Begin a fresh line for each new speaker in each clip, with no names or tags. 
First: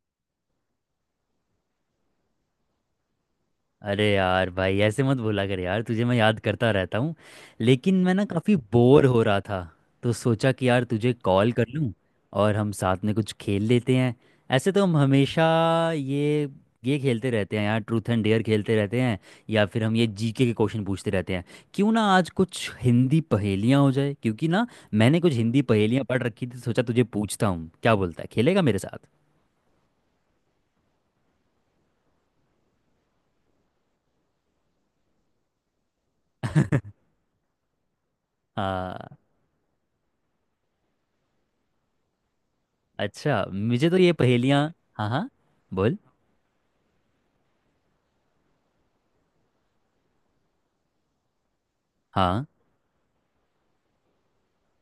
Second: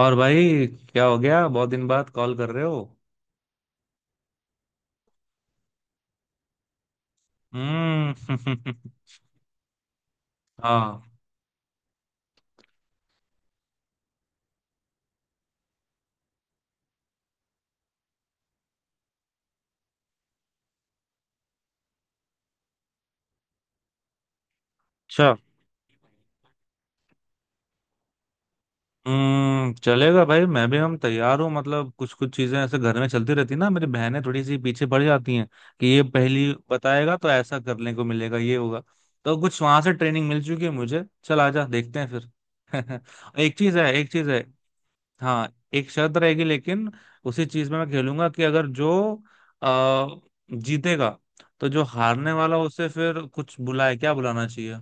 और भाई। क्या हो गया, बहुत दिन बाद कॉल कर रहे हो?
अरे यार भाई, ऐसे मत बोला कर यार। तुझे मैं याद करता रहता हूँ। लेकिन
हम्म।
मैं ना काफ़ी बोर हो रहा था, तो सोचा कि यार
हाँ।
तुझे कॉल कर लूँ, और हम साथ में कुछ खेल लेते हैं। ऐसे तो हम हमेशा ये ये खेलते रहते हैं यार, ट्रूथ एंड डेयर खेलते रहते हैं, या फिर हम ये जीके के क्वेश्चन पूछते रहते हैं। क्यों ना आज कुछ हिंदी पहेलियाँ हो जाए, क्योंकि ना मैंने कुछ
अच्छा।
हिंदी पहेलियाँ पढ़ रखी थी, सोचा तुझे पूछता हूँ। क्या बोलता है, खेलेगा मेरे साथ?
हम्म, चलेगा भाई, मैं भी हम तैयार हूँ। मतलब कुछ कुछ चीजें ऐसे घर में चलती रहती ना, मेरी बहनें थोड़ी सी पीछे पड़ जाती हैं कि ये पहली बताएगा तो ऐसा करने को मिलेगा, ये होगा।
हाँ।
तो कुछ वहां से ट्रेनिंग मिल चुकी है मुझे, चल आजा देखते हैं फिर।
अच्छा,
एक चीज है,
मुझे तो
एक
ये
चीज है।
पहेलियाँ। हाँ, हाँ।
हाँ, एक
बोल।
शर्त रहेगी लेकिन। उसी चीज में मैं खेलूंगा कि अगर जो आ, जीतेगा तो जो हारने
हाँ।
वाला, उसे फिर कुछ बुलाए, क्या बुलाना चाहिए।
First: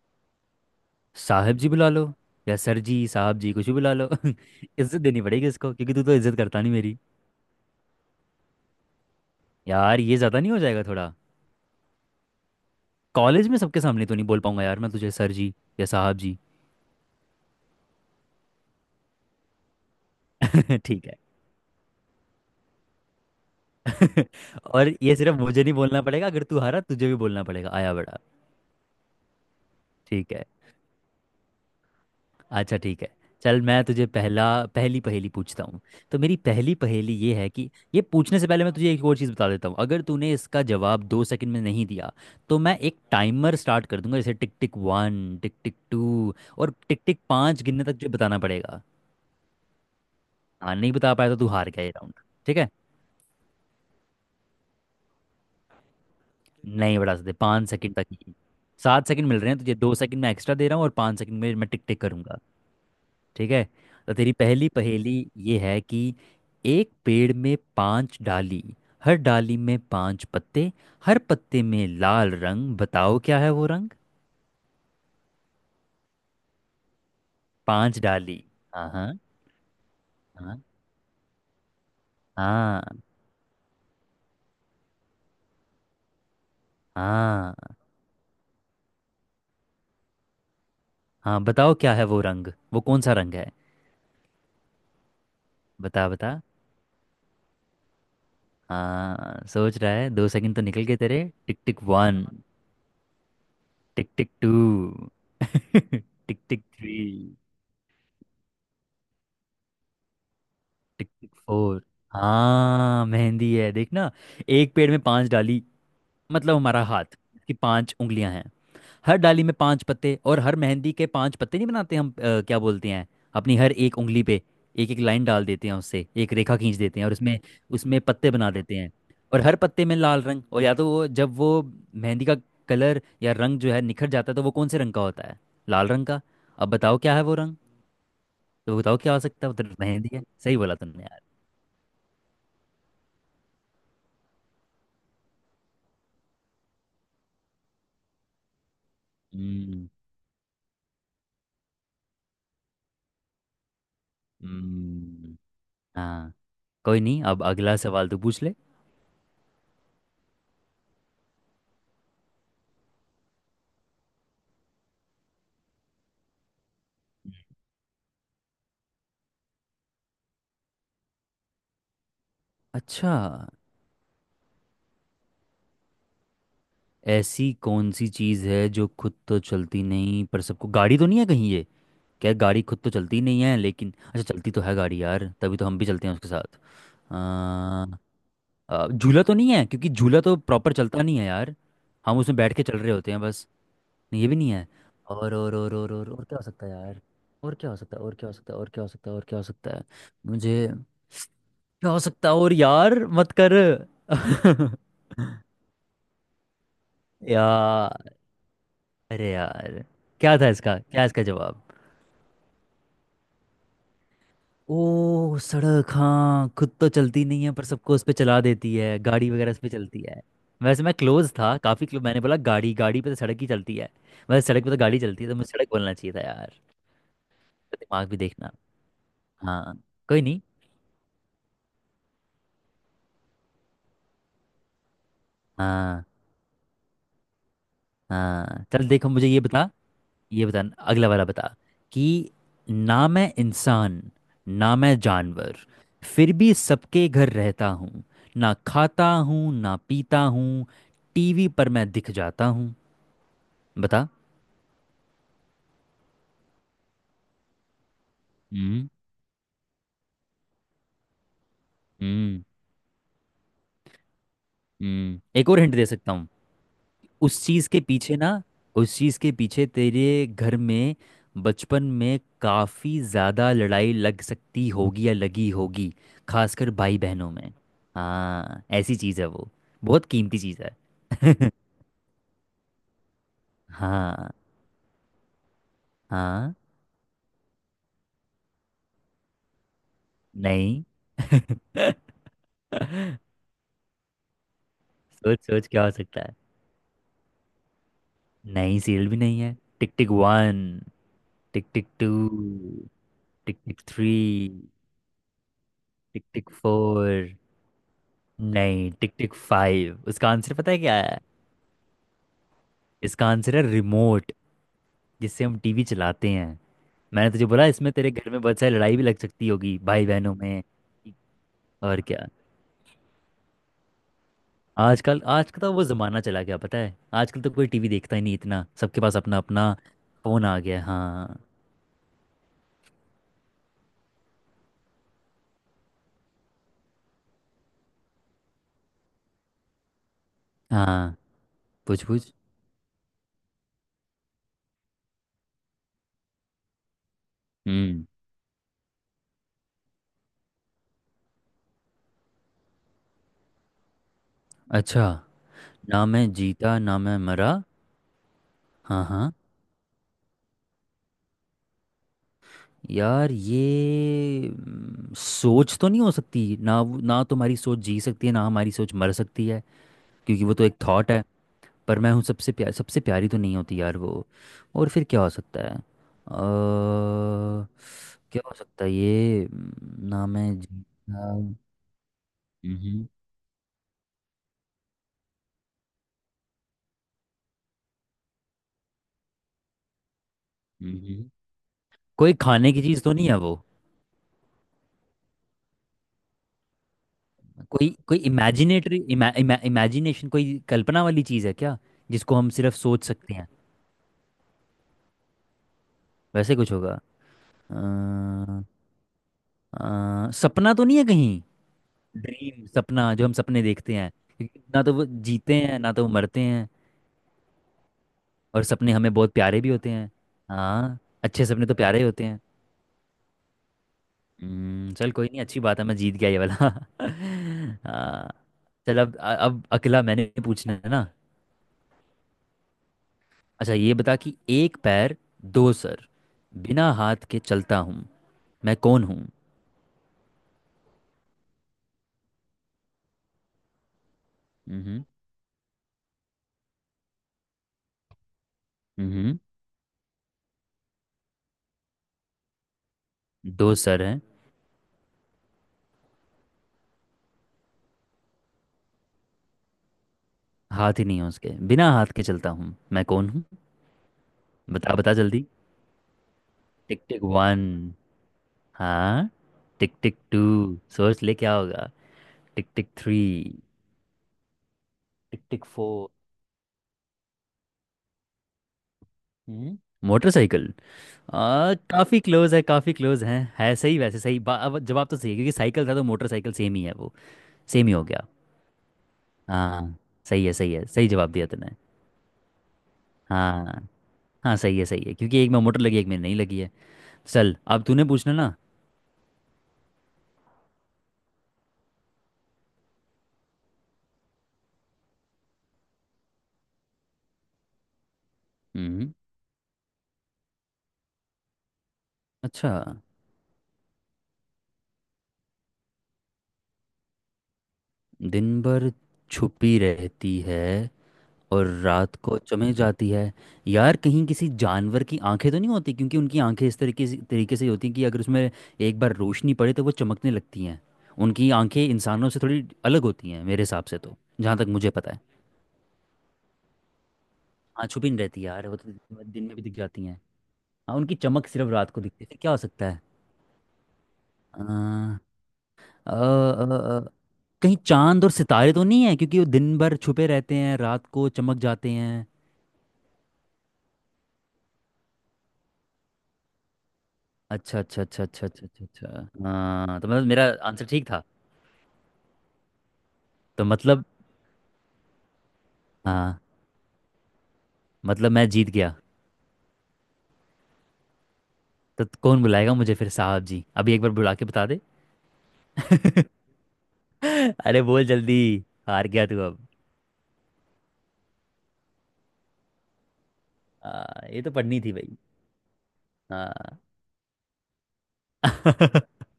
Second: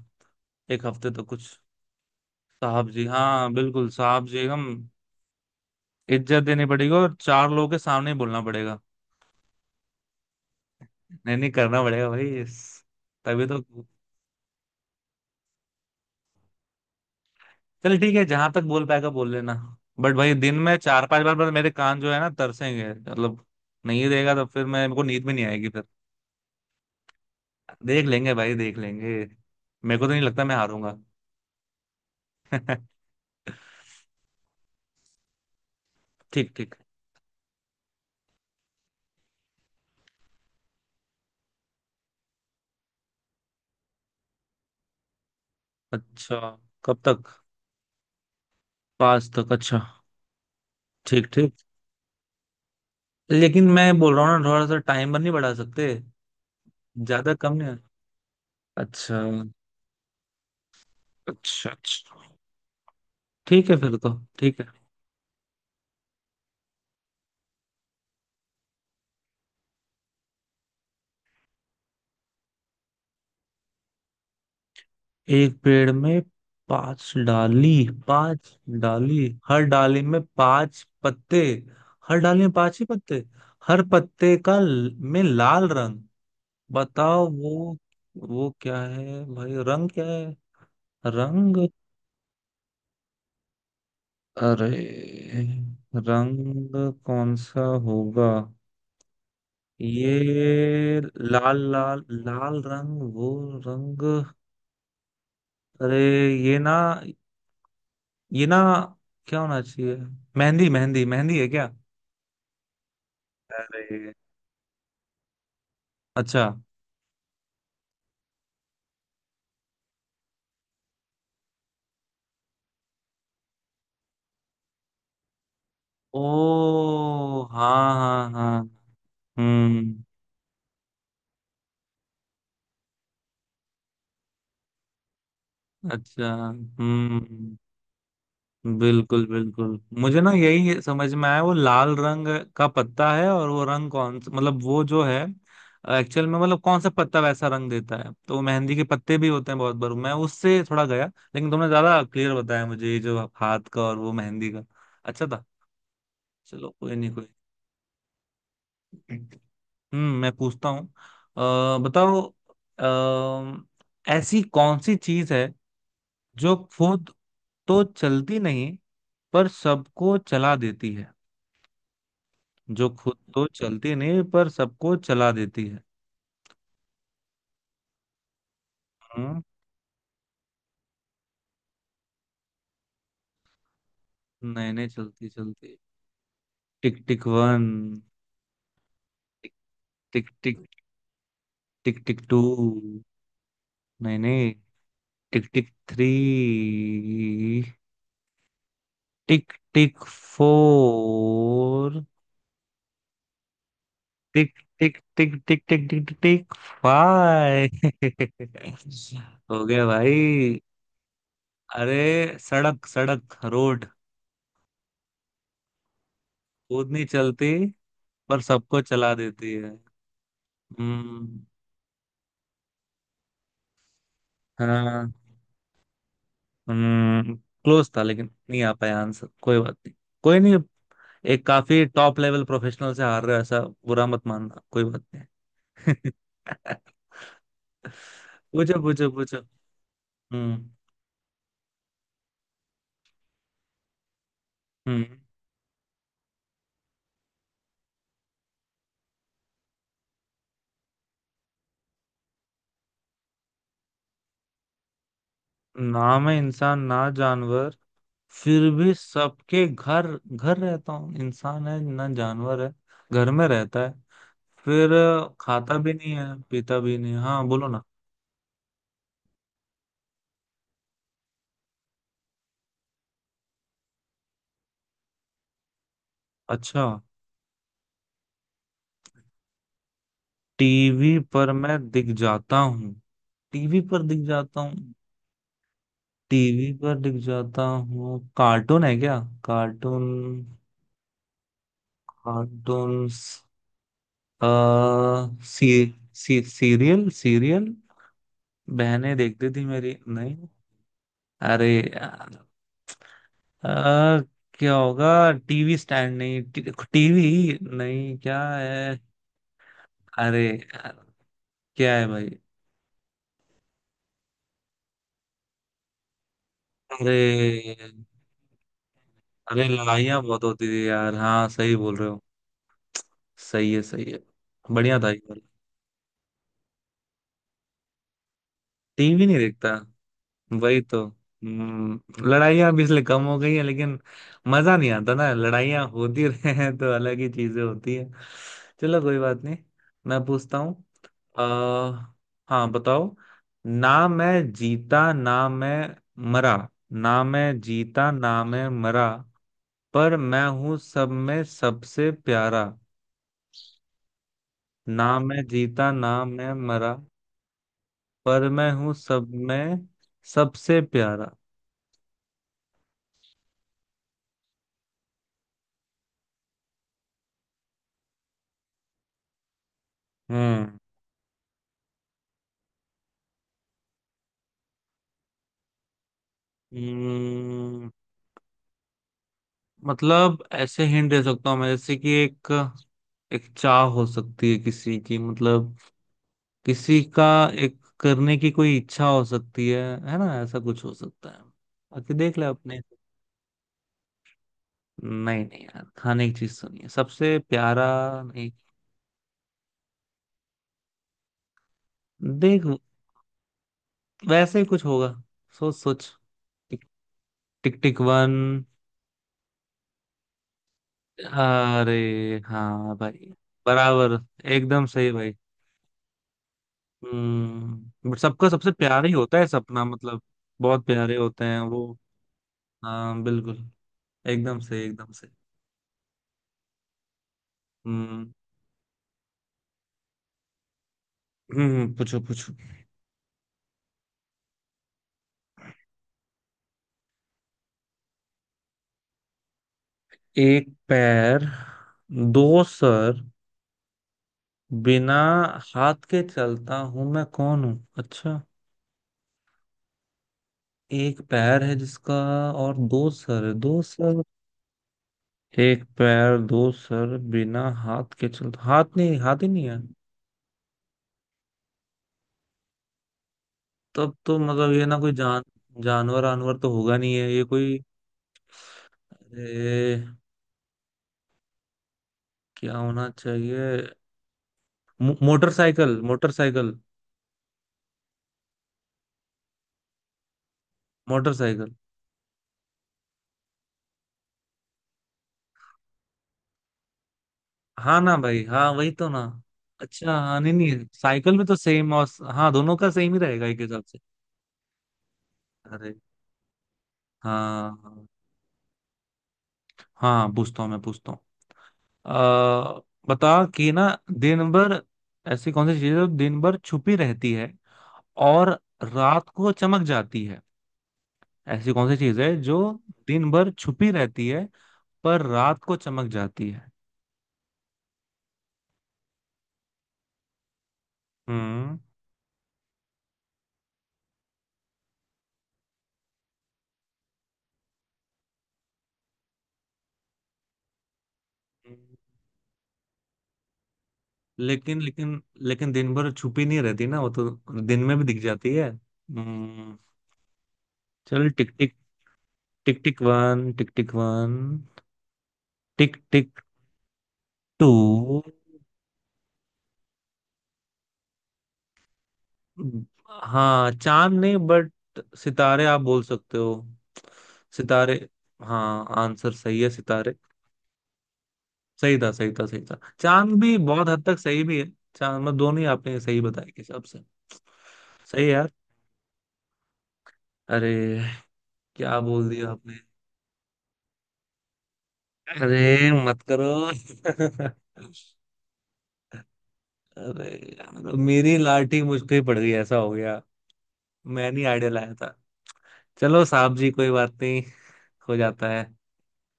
एक हफ्ते तक
साहब
कुछ।
जी बुला लो, या सर
साहब
जी,
जी
साहब
हाँ
जी कुछ भी
बिल्कुल,
बुला लो।
साहब जी हम
इज्जत देनी पड़ेगी इसको, क्योंकि तू तो इज्जत
इज्जत
करता
देनी
नहीं
पड़ेगी
मेरी।
और चार लोगों के सामने ही बोलना पड़ेगा।
यार, ये ज़्यादा नहीं हो जाएगा थोड़ा?
नहीं नहीं, करना पड़ेगा भाई तभी
कॉलेज में
तो।
सबके सामने तो नहीं बोल पाऊंगा यार मैं तुझे सर जी या साहब जी।
चल ठीक है, जहां तक बोल पाएगा बोल लेना। बट भाई दिन में चार
ठीक है।
पांच बार बार मेरे कान जो है ना तरसेंगे मतलब। नहीं देगा तो फिर मैं,
और
मेरे को
ये
नींद भी
सिर्फ
नहीं
मुझे
आएगी।
नहीं बोलना पड़ेगा, अगर तू हारा तुझे भी बोलना पड़ेगा। आया
देख
बड़ा।
लेंगे भाई, देख लेंगे। मेरे को तो नहीं
ठीक
लगता
है।
मैं हारूंगा।
अच्छा, ठीक है। चल, मैं तुझे पहला पहली पहेली पूछता हूँ। तो मेरी
ठीक ठीक।
पहली पहेली ये है कि ये पूछने से पहले मैं तुझे एक और चीज़ बता देता हूँ। अगर तूने इसका जवाब दो सेकंड में नहीं दिया, तो मैं एक टाइमर स्टार्ट कर दूंगा, जैसे tick tick one, tick tick two,
अच्छा।
और
कब
टिक टिक
तक?
पाँच गिनने तक तुझे बताना पड़ेगा।
पाँच तक, अच्छा।
हाँ, नहीं बता
ठीक
पाया तो तू
ठीक।
हार गया ये राउंड। ठीक है।
लेकिन मैं बोल रहा हूँ ना, थोड़ा सा टाइमर नहीं बढ़ा सकते?
नहीं बता सकते,
ज्यादा कम
पाँच
नहीं?
सेकंड तक ही। सात
अच्छा
सेकंड मिल रहे हैं तुझे, दो सेकंड मैं एक्स्ट्रा दे रहा हूँ और पाँच सेकंड में मैं
अच्छा।
टिक टिक
अच्छा
करूंगा। ठीक है।
ठीक है फिर तो,
तो तेरी
ठीक है।
पहली पहेली ये है कि एक पेड़ में पांच डाली, हर डाली में पांच पत्ते, हर पत्ते में लाल रंग, बताओ क्या है वो रंग।
एक पेड़ में पांच डाली।
पांच डाली।
पांच
हाँ, हाँ।
डाली। हर डाली में
हाँ,
पांच पत्ते। हर डाली में पांच
हाँ।
ही पत्ते। हर पत्ते में लाल रंग। बताओ
हाँ,
वो। वो क्या है भाई, रंग क्या है?
हाँ।
रंग?
बताओ क्या है वो रंग, वो कौन सा रंग है?
अरे,
बता, बता।
रंग कौन सा होगा?
हाँ, सोच रहा है,
ये
दो सेकंड तो निकल गए तेरे। टिक
लाल
टिक
लाल
वन,
लाल रंग, वो रंग।
टिक टिक टू,
अरे,
टिक
ये
टिक
ना,
थ्री,
ये ना, क्या होना चाहिए? मेहंदी, मेहंदी,
टिक टिक
मेहंदी है क्या?
फोर। हाँ, मेहंदी है, देखना।
अरे
एक पेड़ में पांच डाली
अच्छा।
मतलब हमारा हाथ की पांच उंगलियां हैं, हर डाली में पांच पत्ते, और हर मेहंदी के पांच पत्ते नहीं बनाते हम, क्या बोलते हैं, अपनी हर एक उंगली पे एक एक लाइन डाल देते हैं, उससे
ओ
एक रेखा खींच देते हैं और उसमें
हाँ
उसमें
हाँ
पत्ते बना
हाँ।
देते हैं, और हर पत्ते में
हम्म।
लाल रंग। और या तो वो, जब वो मेहंदी का कलर या रंग जो है निखर जाता है, तो वो कौन से रंग का होता है? लाल रंग का।
अच्छा।
अब बताओ क्या है वो रंग।
हम्म,
तो बताओ क्या हो
बिल्कुल
सकता है उधर।
बिल्कुल।
मेहंदी
मुझे
है,
ना
सही बोला
यही
तुमने
समझ
यार।
में आया, वो लाल रंग का पत्ता है, और वो रंग कौन सा मतलब वो जो है एक्चुअल में, मतलब कौन सा पत्ता वैसा रंग देता है, तो मेहंदी के पत्ते भी होते हैं बहुत
हम्म।
बार, मैं उससे थोड़ा गया। लेकिन तुमने ज्यादा क्लियर बताया मुझे, ये जो हाथ का और वो मेहंदी का। अच्छा
हम्म,
था।
हाँ।
चलो कोई
कोई
नहीं,
नहीं,
कोई
अब अगला सवाल तो पूछ ले।
नहीं। हम्म, मैं पूछता हूँ। बताओ, ऐसी कौन सी चीज है जो खुद तो चलती नहीं पर सबको चला देती है? जो
अच्छा,
खुद तो चलती नहीं पर सबको चला देती है?
ऐसी कौन सी चीज़ है जो खुद तो
हाँ।
चलती नहीं पर सबको, गाड़ी तो नहीं है कहीं ये? क्या गाड़ी खुद तो चलती नहीं है? लेकिन अच्छा, चलती तो
नए
है
नए,
गाड़ी यार,
चलती
तभी तो
चलती।
हम भी चलते हैं उसके साथ।
टिक टिक वन।
अ, झूला तो नहीं
टिक
है, क्योंकि झूला
टिक
तो
टिक
प्रॉपर चलता नहीं है यार,
टिक
हम
टिक
उसमें
टू।
बैठ के चल रहे होते हैं बस।
नहीं
नहीं, ये भी नहीं
नहीं।
है। और
टिक
और
टिक
और और
थ्री।
और और क्या हो सकता है यार, और क्या हो सकता है, और क्या हो सकता है, और क्या हो सकता है, और क्या हो
टिक
सकता है,
टिक
मुझे क्या हो
फोर।
सकता है और यार? मत कर।
टिक टिक टिक टिक टिक टिक टिक टिक
यार,
फाइव।
अरे
हो गया
यार,
भाई।
क्या इसका जवाब?
अरे सड़क, सड़क, रोड।
ओ, सड़क। हाँ, खुद तो
खुद नहीं
चलती नहीं
चलती
है पर सबको उस पे
पर
चला देती
सबको
है,
चला
गाड़ी वगैरह
देती
उस पे
है।
चलती है। वैसे मैं
हम्म।
क्लोज था, काफी क्लोज। मैंने बोला गाड़ी, गाड़ी पे तो सड़क ही चलती है। वैसे सड़क पे तो गाड़ी
हाँ,
चलती है, तो मुझे सड़क बोलना चाहिए था यार। तो
क्लोज था
दिमाग भी
लेकिन
देखना।
नहीं आ पाया आंसर, कोई बात
हाँ।
नहीं।
कोई
कोई
नहीं।
नहीं। एक काफी टॉप लेवल प्रोफेशनल से हार रहे हो ऐसा, बुरा मत मानना, कोई बात नहीं।
हाँ, हाँ।
पूछो
चल देखो,
पूछो
मुझे
पूछो।
ये बता, ये बता,
हम्म।
अगला वाला बता, कि ना मैं इंसान, ना मैं
हम्म।
जानवर, फिर भी सबके घर रहता हूँ। ना खाता हूँ, ना पीता हूँ, टीवी पर मैं दिख जाता हूँ। बता।
नाम है, इंसान ना जानवर, फिर
हम्म।
भी सबके घर घर रहता हूँ। इंसान है ना
हम्म।
जानवर है, घर में रहता है, फिर
एक और हिंट
खाता
दे
भी नहीं
सकता हूँ।
है, पीता भी नहीं है।
उस
हाँ
चीज
बोलो
के
ना।
पीछे ना उस चीज के पीछे तेरे घर में बचपन में काफी ज्यादा लड़ाई लग सकती होगी या लगी होगी, खासकर
अच्छा।
भाई बहनों में। हाँ, ऐसी चीज है वो, बहुत कीमती चीज
टीवी
है।
पर मैं दिख जाता हूँ। टीवी पर दिख
हाँ।
जाता हूँ।
हाँ,
टीवी पर दिख जाता हूँ, कार्टून है क्या? कार्टून,
नहीं।
कार्टून। आ,
सोच सोच,
सी,
क्या हो सकता है।
C, serial, serial.
नहीं, सीरियल
बहनें
भी नहीं
देखती
है।
थी
टिक
मेरी,
टिक
नहीं।
वन, टिक
अरे
टिक टू,
यार।
टिक टिक थ्री,
आ, क्या होगा, टीवी स्टैंड?
टिक
नहीं,
टिक फोर,
टीवी नहीं, क्या
नहीं,
है?
टिक टिक फाइव। उसका
अरे
आंसर पता है
यार,
क्या है?
क्या है भाई?
इसका आंसर है रिमोट, जिससे हम टीवी चलाते हैं।
अरे।
मैंने तुझे बोला इसमें तेरे घर में बहुत सारी लड़ाई भी लग सकती
अरे
होगी भाई
लड़ाइयाँ
बहनों
बहुत
में,
होती थी यार, हाँ सही बोल
और
रहे हो।
क्या।
सही है, सही है। बढ़िया था ये
आजकल
वाला।
आज का तो वो ज़माना चला गया, पता है। आजकल तो कोई टीवी देखता ही नहीं इतना, सबके पास
टीवी नहीं
अपना
देखता।
अपना फ़ोन आ गया
वही
है।
तो,
हाँ।
हम्म, लड़ाइयाँ भी इसलिए कम हो गई है। लेकिन मजा नहीं आता ना, लड़ाइयाँ होती रहे हैं तो अलग ही चीजें होती है। चलो कोई बात नहीं। मैं पूछता हूँ।
हाँ,
अह
पूछ पूछ।
हाँ, बताओ। ना मैं जीता ना मैं मरा। ना मैं
हम्म।
जीता ना मैं मरा, पर मैं हूँ सब में सबसे प्यारा।
अच्छा।
ना मैं जीता
ना
ना
मैं
मैं
जीता
मरा,
ना मैं मरा।
पर मैं हूँ
हाँ,
सब
हाँ।
में सबसे प्यारा।
यार, ये सोच तो नहीं हो सकती ना, ना तुम्हारी सोच जी सकती है ना हमारी सोच मर सकती है, क्योंकि वो तो
हम्म।
एक थॉट है। पर मैं हूँ सबसे प्यार, सबसे प्यारी तो नहीं होती यार वो। और फिर क्या हो सकता है?
हम्म,
क्या हो सकता है ये
मतलब ऐसे हिंट दे सकता
ना-
हूँ मैं, जैसे कि एक,
मम्हम,
एक चाह हो सकती है किसी की, मतलब किसी का एक करने की कोई इच्छा हो सकती है ना? ऐसा कुछ हो
मम्हम।
सकता है, बाकी
कोई
देख ले
खाने
अपने।
की चीज़ तो नहीं है वो?
नहीं नहीं यार, खाने की चीज तो नहीं है, सबसे प्यारा
कोई कोई
नहीं।
इमेजिनेटरी इमा, इमा, इमेजिनेशन, कोई कल्पना वाली चीज़ है क्या, जिसको हम
देख,
सिर्फ सोच सकते हैं?
वैसे ही कुछ होगा। सोच सोच।
वैसे कुछ
टिक
होगा।
टिक, टिक वन।
सपना तो नहीं है कहीं?
अरे
ड्रीम,
हाँ
सपना, जो
भाई,
हम सपने देखते हैं,
बराबर।
क्योंकि ना
एकदम
तो वो
सही भाई।
जीते हैं ना तो वो मरते हैं।
हम्म, बट सबका
और
सबसे
सपने
प्यारा ही
हमें बहुत
होता है
प्यारे भी
सपना,
होते हैं।
मतलब बहुत
हाँ,
प्यारे होते
अच्छे
हैं
सपने तो
वो।
प्यारे ही होते हैं।
हाँ बिल्कुल। एकदम सही, एकदम
चल कोई
सही।
नहीं, अच्छी बात है, मैं जीत गया ये वाला।
हम्म।
हाँ। चल, अब अकेला मैंने पूछना है ना।
पूछो पूछो।
अच्छा, ये बता कि एक पैर, दो सर, बिना हाथ के चलता हूँ, मैं कौन हूँ।
एक पैर, दो सर,
हम्म।
बिना हाथ के चलता हूं मैं कौन हूं? अच्छा।
हम्म।
एक पैर है जिसका, और दो सर है,
दो
दो
सर हैं।
सर। एक पैर दो सर बिना हाथ के चलता, हाथ नहीं, हाथ ही नहीं है।
हाथ ही नहीं है उसके, बिना हाथ के चलता हूँ, मैं कौन हूँ?
तब तो मतलब ये
बता,
ना, कोई
बता जल्दी।
जानवर आनवर तो होगा
टिक
नहीं,
टिक
है ये
वन।
कोई।
हाँ।
अरे
टिक टिक टू। सोच ले क्या होगा। टिक
क्या
टिक
होना
थ्री,
चाहिए?
टिक टिक
मोटरसाइकिल,
फोर।
मोटरसाइकिल।
हम्म मोटरसाइकिल। आ
मोटरसाइकिल।
काफी क्लोज है, काफी क्लोज है सही, वैसे सही अब जवाब तो सही है, क्योंकि साइकिल था तो मोटरसाइकिल सेम ही है वो, सेम ही
हाँ
हो
ना
गया।
भाई, हाँ वही तो ना।
हाँ,
अच्छा हाँ,
सही
नहीं
है, सही
नहीं,
है, सही जवाब
साइकिल में
दिया
तो
तूने।
सेम, और हाँ दोनों का सेम ही रहेगा एक हिसाब
हाँ,
से।
हाँ, सही है, सही है, क्योंकि एक में मोटर
अरे,
लगी, एक में नहीं लगी है। चल,
हाँ
अब तूने
हाँ।
पूछना ना।
हाँ, पूछता हूँ, मैं पूछता हूँ। अ, बता कि ना, दिन भर, ऐसी कौन सी चीज है जो दिन भर छुपी रहती है और
हम्म।
रात को चमक जाती है? ऐसी कौन सी चीज है जो
अच्छा,
दिन भर छुपी रहती है पर रात को चमक जाती है?
दिन भर छुपी रहती है और
हम्म।
रात को चमें जाती है। यार, कहीं किसी जानवर की आंखें तो नहीं होती, क्योंकि उनकी आंखें इस तरीके से होती हैं कि अगर उसमें एक बार रोशनी पड़े तो वो चमकने लगती हैं। उनकी आंखें इंसानों से थोड़ी अलग होती हैं मेरे हिसाब से, तो जहाँ तक
लेकिन
मुझे पता
लेकिन
है।
लेकिन दिन भर छुपी नहीं रहती ना वो तो, दिन
हाँ,
में भी
छुपी नहीं
दिख
रहती
जाती
यार
है
वो तो, दिन में भी दिख
हम्म।
जाती हैं। हाँ, उनकी
चल
चमक
टिक
सिर्फ
टिक,
रात को दिखती है, फिर क्या हो
टिक
सकता है?
Tick one, tick tick one,
अ,
टिक
अ,
टिक
अ, अ,
टू।
कहीं चांद और सितारे तो नहीं है, क्योंकि वो दिन भर छुपे रहते हैं, रात को चमक जाते हैं।
हाँ, चांद नहीं बट सितारे आप बोल सकते हो।
अच्छा,
सितारे।
अच्छा, अच्छा, अच्छा, अच्छा, अच्छा,
हाँ, आंसर
अच्छा।
सही है,
हाँ, तो
सितारे।
मतलब मेरा आंसर ठीक था।
सही था, सही था, सही था। चांद भी
तो
बहुत हद
मतलब,
तक सही भी है। चांद मतलब दोनों ही आपने सही
हाँ,
बताया के हिसाब से। सही है
मतलब मैं
यार।
जीत गया।
अरे, क्या
तो
बोल
कौन
दिया
बुलाएगा
आपने।
मुझे फिर? साहब जी, अभी एक बार बुला के बता दे।
अरे मत करो।
अरे, बोल जल्दी, हार गया तू अब।
अरे यार, मेरी लाठी मुझ पे ही पड़ गई, ऐसा हो गया।
हाँ,
मैं
ये
नहीं
तो
आइडिया
पढ़नी थी
लाया था।
भाई।
चलो साहब जी,
हाँ।
कोई बात नहीं, हो जाता है।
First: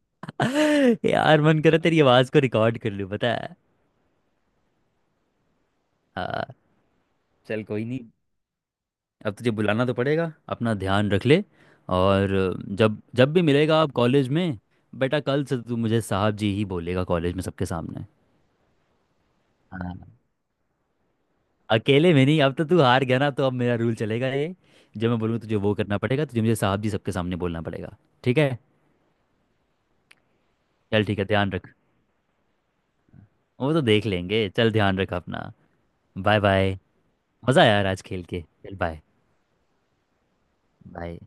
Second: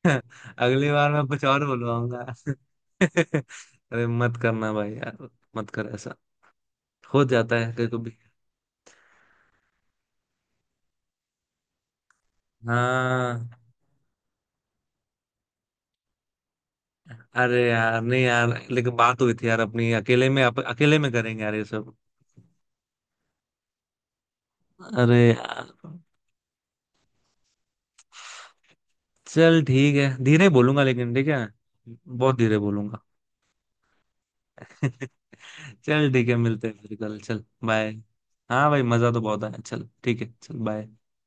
अगली बार मैं
यार,
कुछ
मन
और
करे तेरी
बुलवाऊंगा।
आवाज़ को रिकॉर्ड कर लूँ, पता है।
अरे मत करना भाई यार, मत कर ऐसा।
हाँ,
हो जाता
चल
है
कोई
कभी
नहीं,
कभी।
अब तुझे बुलाना तो पड़ेगा, अपना ध्यान रख ले। और जब जब भी
हाँ।
मिलेगा आप कॉलेज में, बेटा कल से तो तू मुझे साहब जी ही बोलेगा कॉलेज में
अरे
सबके
यार
सामने।
नहीं यार, लेकिन बात हुई थी यार अपनी
हाँ,
अकेले में, अकेले में करेंगे यार ये सब।
अकेले में नहीं, अब तो तू हार गया ना, तो अब मेरा रूल चलेगा ये। जब
अरे
मैं बोलूँ तुझे
यार।
वो करना पड़ेगा, तुझे मुझे साहब जी सबके सामने बोलना पड़ेगा। ठीक है।
चल ठीक है, धीरे बोलूंगा
चल
लेकिन,
ठीक है,
ठीक है।
ध्यान रख।
बहुत धीरे बोलूंगा।
वो तो देख लेंगे, चल ध्यान रख अपना।
चल ठीक है,
बाय,
मिलते
बाय।
हैं फिर कल, चल
मज़ा आया यार
बाय।
आज खेल के,
हाँ
चल
भाई,
बाय।
मजा तो बहुत आया, चल ठीक है, चल बाय।
बाय।